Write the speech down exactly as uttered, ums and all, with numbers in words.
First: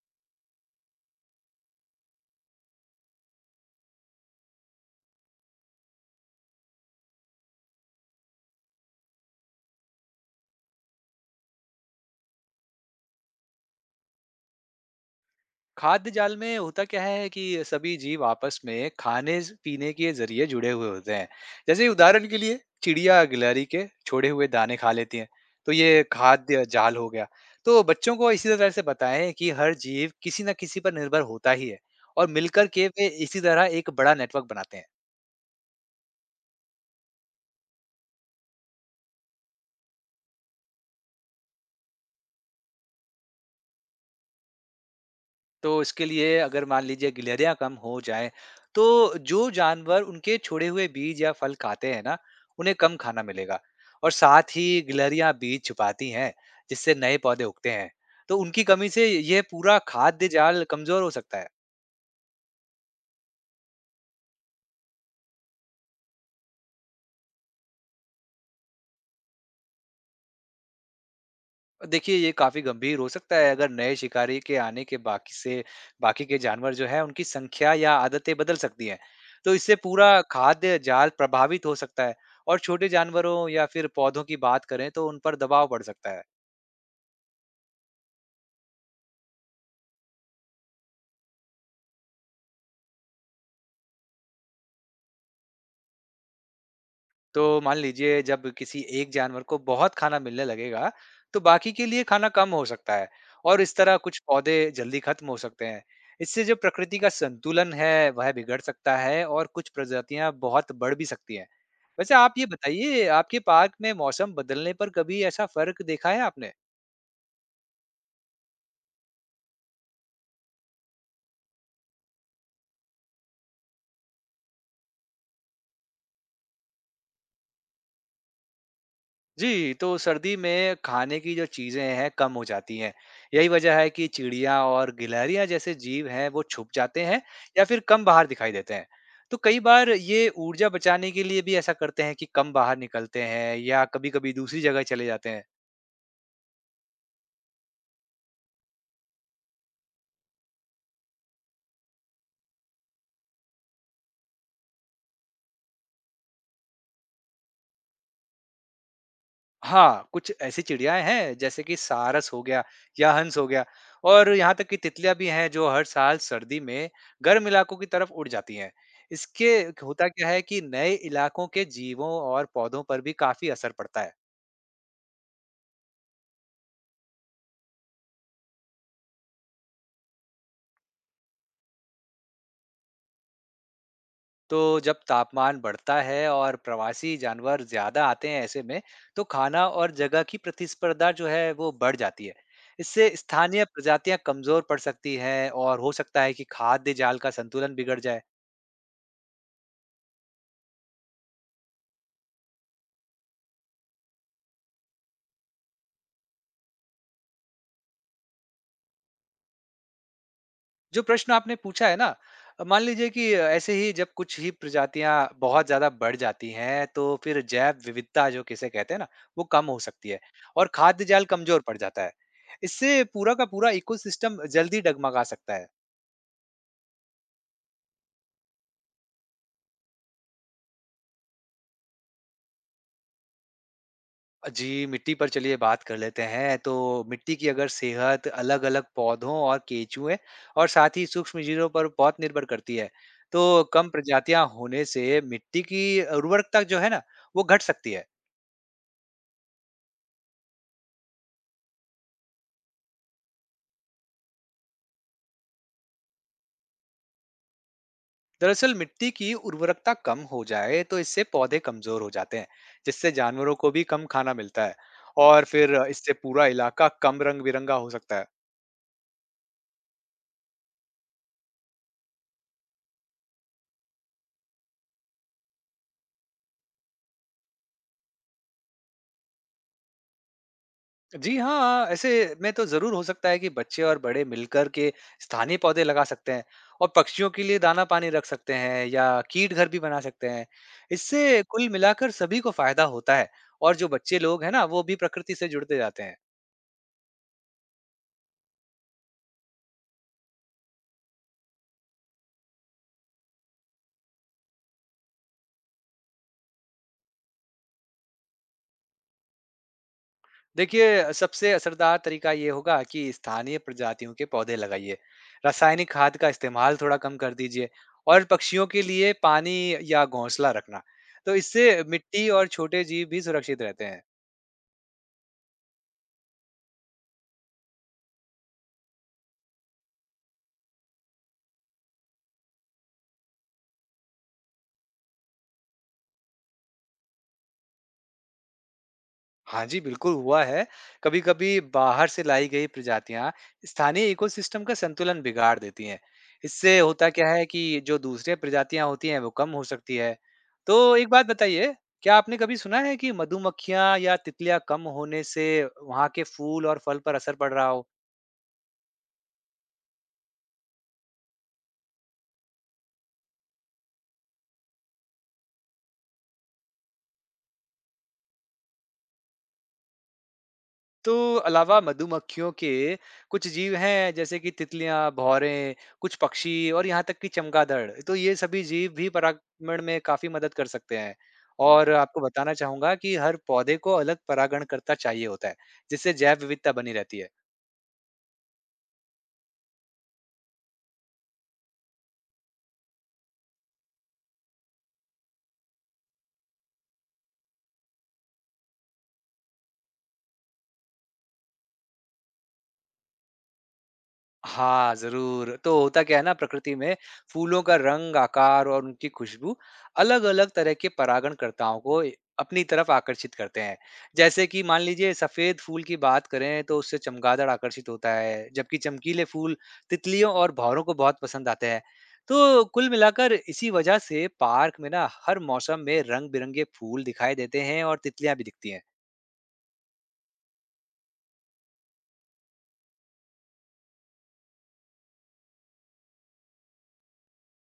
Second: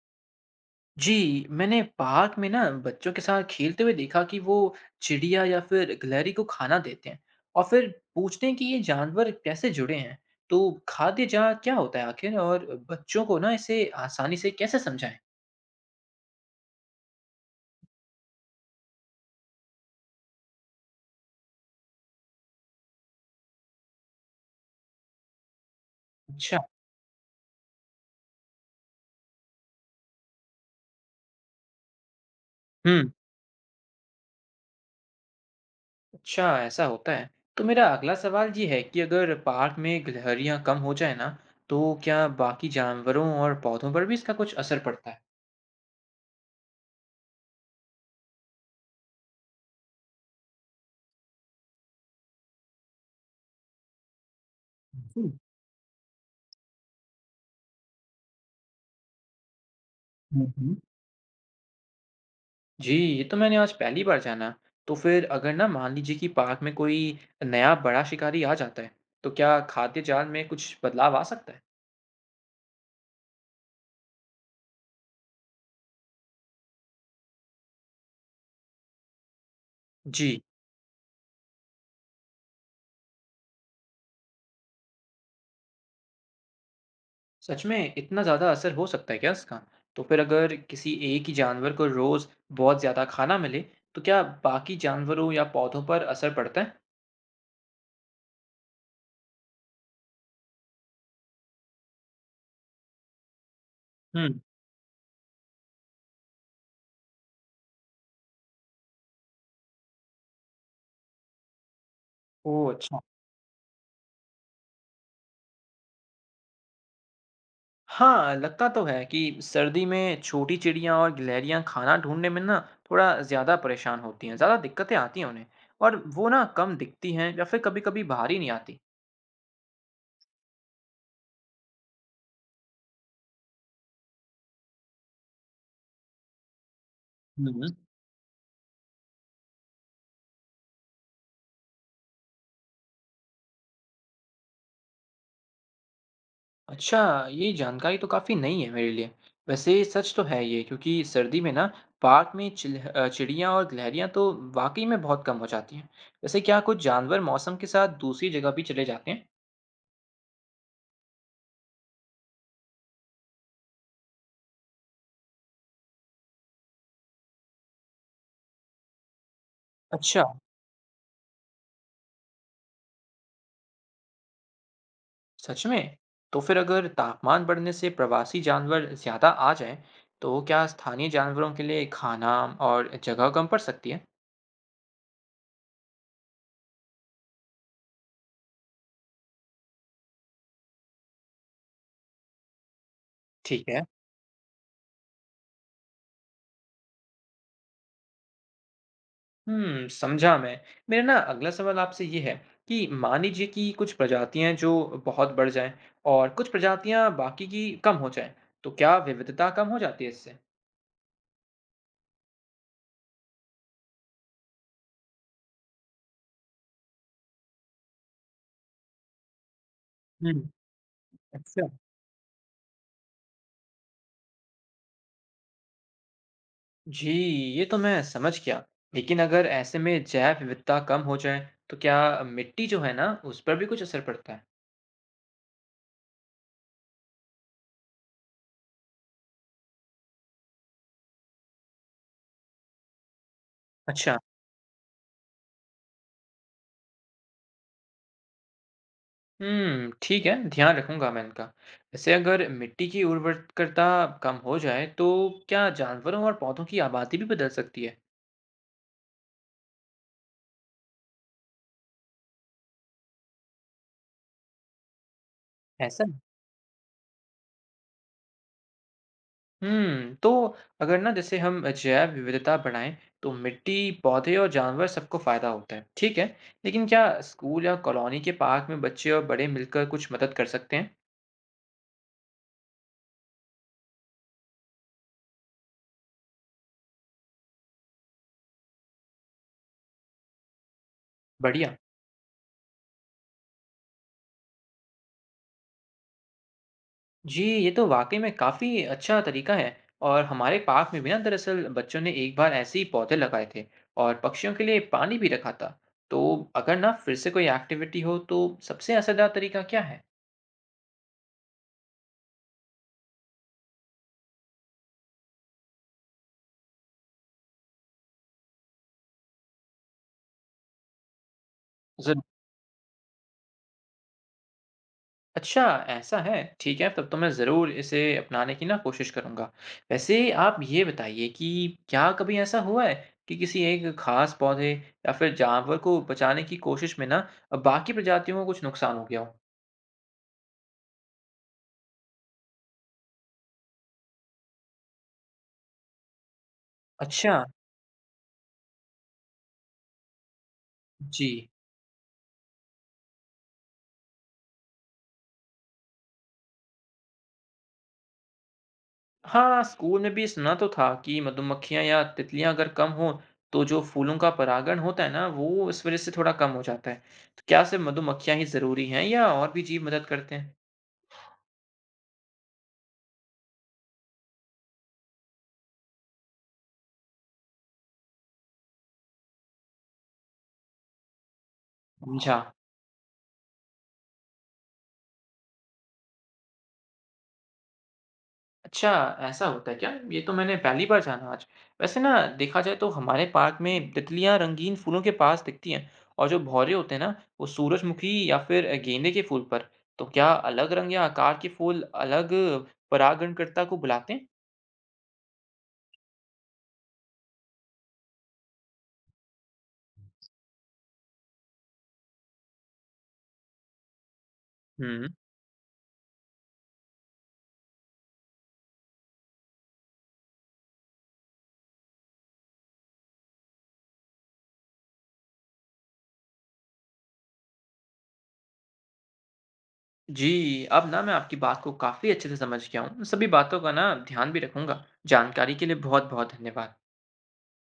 जी, मैंने पार्क में ना बच्चों के साथ खेलते हुए देखा कि वो चिड़िया या फिर गिलहरी को खाना देते हैं और फिर पूछते हैं कि ये जानवर कैसे जुड़े हैं। तो खाद्य जाल क्या होता है आखिर और बच्चों को ना इसे आसानी से कैसे समझाएं? खाद्य जाल में होता क्या है कि सभी जीव आपस में खाने स- पीने के जरिए जुड़े हुए होते हैं। जैसे उदाहरण के लिए चिड़िया गिलहरी के छोड़े हुए दाने खा लेती है, तो ये अच्छा, खाद्य जाल हो गया। तो बच्चों को इसी तरह से बताएं कि हर जीव किसी न किसी पर निर्भर होता ही है और मिलकर के वे हम्म, इसी तरह एक बड़ा नेटवर्क बनाते हैं। अच्छा ऐसा होता है। तो मेरा अगला सवाल ये है कि अगर पार्क में गिलहरियां कम हो जाए ना, तो क्या बाकी जानवरों और पौधों पर भी इसका कुछ असर पड़ता है? तो इसके लिए अगर मान लीजिए गिलहरियां कम हो जाएं, तो जो जानवर उनके छोड़े हुए बीज या फल खाते हैं ना, उन्हें कम खाना मिलेगा। और साथ ही जी। गिलहरियां बीज छुपाती हैं, जिससे नए पौधे उगते हैं। तो उनकी कमी से यह पूरा खाद्य हम्म, जाल हम्म। कमजोर हो सकता है। जी, ये तो मैंने आज पहली बार जाना। तो फिर अगर ना मान लीजिए कि पार्क में कोई नया बड़ा शिकारी आ जाता है, तो क्या खाद्य जाल में कुछ बदलाव आ सकता है? देखिए, ये काफ़ी गंभीर हो सकता है, अगर नए शिकारी के आने के बाकी से बाकी के जानवर जो हैं, उनकी संख्या या आदतें बदल सकती हैं। तो इससे पूरा जी, खाद्य जाल प्रभावित हो सकता है और छोटे जानवरों या फिर पौधों की बात करें, तो उन पर दबाव पड़ सकता है। सच में इतना ज़्यादा असर हो सकता है क्या इसका? तो फिर अगर किसी एक ही जानवर को रोज़ बहुत ज़्यादा खाना मिले, तो क्या बाकी जानवरों या पौधों पर असर पड़ता है? तो मान लीजिए जब किसी एक जानवर को बहुत खाना मिलने लगेगा, तो बाकी के लिए खाना कम हो सकता है और इस तरह कुछ हम्म, पौधे जल्दी खत्म हो सकते हैं। इससे जो प्रकृति का संतुलन है वह बिगड़ सकता है और कुछ प्रजातियां बहुत बढ़ भी सकती हैं। वैसे आप ये ओह अच्छा। बताइए, आपके पार्क में मौसम बदलने पर कभी ऐसा फर्क देखा है आपने? हाँ, लगता तो है कि सर्दी में छोटी चिड़ियाँ और गिलहरियाँ खाना ढूँढने में ना थोड़ा ज़्यादा परेशान होती हैं, ज़्यादा दिक्कतें आती हैं उन्हें और वो ना कम दिखती हैं या फिर कभी-कभी बाहर ही नहीं आती। जी, तो सर्दी में खाने की जो चीज़ें हैं कम हो जाती हैं। यही वजह है कि चिड़िया और गिलहरियाँ जैसे जीव हैं वो छुप जाते हैं या हम्म। फिर कम बाहर दिखाई देते हैं। तो कई बार ये ऊर्जा बचाने के लिए भी ऐसा करते हैं कि कम बाहर निकलते हैं या कभी-कभी दूसरी जगह चले जाते हैं। अच्छा, ये जानकारी तो काफ़ी नई है मेरे लिए। वैसे सच तो है ये क्योंकि सर्दी में ना पार्क में चिल- अ, चिड़ियाँ और गिलहरियाँ तो वाकई में बहुत कम हो जाती हैं। वैसे क्या कुछ जानवर मौसम के साथ दूसरी जगह भी चले जाते हैं? हाँ, कुछ ऐसी चिड़ियाएँ हैं जैसे कि सारस हो गया या हंस हो गया। और यहाँ तक कि तितलियाँ भी हैं जो हर साल सर्दी में गर्म इलाकों की तरफ उड़ जाती हैं। इसके होता अच्छा, क्या है कि नए इलाकों के जीवों और पौधों पर भी काफ़ी असर पड़ता है। सच में? तो फिर अगर तापमान बढ़ने से प्रवासी जानवर ज़्यादा आ जाएं, तो क्या स्थानीय जानवरों के लिए खाना और जगह कम पड़ सकती है? तो जब तापमान बढ़ता है और प्रवासी जानवर ज़्यादा आते हैं ऐसे में, तो खाना और जगह की प्रतिस्पर्धा जो है वो बढ़ जाती है। इससे स्थानीय ठीक है। प्रजातियाँ कमज़ोर पड़ सकती हैं और हो सकता है कि खाद्य जाल का संतुलन बिगड़ जाए। हम्म, समझा मैं। मेरा ना अगला सवाल आपसे ये है कि मान लीजिए कि कुछ प्रजातियां जो बहुत बढ़ जाएं और कुछ प्रजातियां बाकी की कम हो जाएं, तो क्या विविधता कम हो जाती है इससे? जो प्रश्न आपने पूछा है ना, मान लीजिए कि ऐसे ही जब कुछ ही प्रजातियां बहुत ज्यादा बढ़ जाती हैं, तो फिर जैव विविधता जो किसे कहते हैं ना, वो कम हो सकती है हम्म। और खाद्य जाल कमजोर अच्छा। पड़ जाता है। इससे पूरा का पूरा इकोसिस्टम जल्दी डगमगा सकता है। जी, ये तो मैं समझ गया। लेकिन अगर ऐसे में जैव विविधता कम हो जाए, तो क्या मिट्टी जो है ना, उस पर भी कुछ असर पड़ता है? जी, मिट्टी पर चलिए बात कर लेते हैं। तो मिट्टी की अगर सेहत अलग अलग पौधों और केंचुए और साथ ही सूक्ष्म जीवों पर बहुत निर्भर करती है, तो कम अच्छा, प्रजातियां होने से मिट्टी की उर्वरकता जो है ना, वो घट सकती है। हुँ, ठीक है, ध्यान रखूँगा मैं इनका। वैसे अगर मिट्टी की उर्वरकता कम हो जाए, तो क्या जानवरों और पौधों की आबादी भी बदल सकती है? दरअसल मिट्टी की उर्वरकता कम हो जाए, तो इससे पौधे कमजोर हो जाते हैं, जिससे जानवरों को भी कम खाना मिलता है और फिर ऐसा? इससे पूरा इलाका कम रंग बिरंगा हो सकता है। हुँ, तो अगर ना जैसे हम जैव विविधता बढ़ाएँ, तो मिट्टी, पौधे और जानवर सबको फ़ायदा होता है, ठीक है। लेकिन क्या स्कूल या कॉलोनी के पार्क में बच्चे और बड़े मिलकर कुछ मदद कर सकते हैं? जी हाँ, ऐसे में तो जरूर हो सकता है कि बच्चे और बड़े मिलकर के स्थानीय पौधे लगा सकते हैं और पक्षियों के लिए दाना पानी रख सकते हैं या कीट घर भी बना सकते हैं। इससे कुल बढ़िया। मिलाकर सभी को फायदा होता है। और जो बच्चे लोग हैं ना, वो भी प्रकृति से जुड़ते जाते हैं। जी, ये तो वाक़ई में काफ़ी अच्छा तरीका है और हमारे पार्क में भी ना दरअसल बच्चों ने एक बार ऐसे ही पौधे लगाए थे और पक्षियों के लिए पानी भी रखा था। तो अगर ना फिर से कोई एक्टिविटी हो तो सबसे असरदार तरीका क्या है? देखिए, सबसे असरदार तरीका ये होगा कि स्थानीय प्रजातियों के पौधे लगाइए। रासायनिक खाद का इस्तेमाल थोड़ा कम कर दीजिए और पक्षियों के लिए पानी या घोंसला रखना। तो इससे ज़रूर। मिट्टी और छोटे जीव भी सुरक्षित रहते हैं। अच्छा, ऐसा है। ठीक है, तब तो मैं ज़रूर इसे अपनाने की ना कोशिश करूँगा। वैसे आप ये बताइए कि क्या कभी ऐसा हुआ है कि किसी एक ख़ास पौधे या फिर जानवर को बचाने की कोशिश में ना बाकी प्रजातियों को कुछ नुकसान हो गया हो? हाँ जी, बिल्कुल हुआ है। कभी-कभी बाहर से लाई गई प्रजातियाँ स्थानीय इकोसिस्टम का संतुलन बिगाड़ देती हैं। इससे होता क्या अच्छा, है कि जो दूसरे प्रजातियाँ होती हैं, वो कम हो सकती है। तो एक बात जी। बताइए, क्या आपने कभी सुना है कि मधुमक्खियाँ या तितलियाँ कम होने से वहाँ के फूल और फल पर असर पड़ रहा हो? हाँ, स्कूल में भी सुना तो था कि मधुमक्खियां या तितलियां अगर कम हो तो जो फूलों का परागण होता है ना वो इस वजह से थोड़ा कम हो जाता है। तो क्या सिर्फ मधुमक्खियां ही जरूरी हैं या और भी जीव मदद करते हैं? तो अलावा मधुमक्खियों के कुछ जीव हैं जैसे कि तितलियां, भौरें, कुछ पक्षी और यहाँ तक कि चमगादड़। तो ये सभी जीव भी परागण में काफी मदद कर सकते हैं। और हम्म, आपको समझा। बताना चाहूंगा कि हर पौधे को अलग परागणकर्ता चाहिए होता है, जिससे जैव विविधता बनी रहती है। अच्छा, ऐसा होता है क्या? ये तो मैंने पहली बार जाना आज। वैसे ना देखा जाए तो हमारे पार्क में तितलियां रंगीन फूलों के पास दिखती हैं और जो भौरे होते हैं ना वो सूरजमुखी या फिर गेंदे के फूल पर। तो क्या अलग रंग या आकार के फूल अलग परागणकर्ता को बुलाते हैं? हाँ, ज़रूर। तो होता क्या है ना, प्रकृति में फूलों का रंग, आकार और उनकी खुशबू अलग-अलग तरह के परागणकर्ताओं को ए अपनी तरफ आकर्षित करते हैं। जैसे कि मान हम्म। लीजिए सफ़ेद फूल की बात करें, तो उससे चमगादड़ आकर्षित होता है, जबकि चमकीले फूल तितलियों और भँवरों को बहुत पसंद आते हैं। तो कुल मिलाकर इसी वजह से पार्क में ना हर मौसम में रंग-बिरंगे फूल दिखाई देते हैं और तितलियाँ भी दिखती हैं। जी, अब ना मैं आपकी बात को काफ़ी अच्छे से समझ गया हूँ। सभी बातों का ना ध्यान भी रखूँगा। जानकारी के लिए बहुत-बहुत धन्यवाद।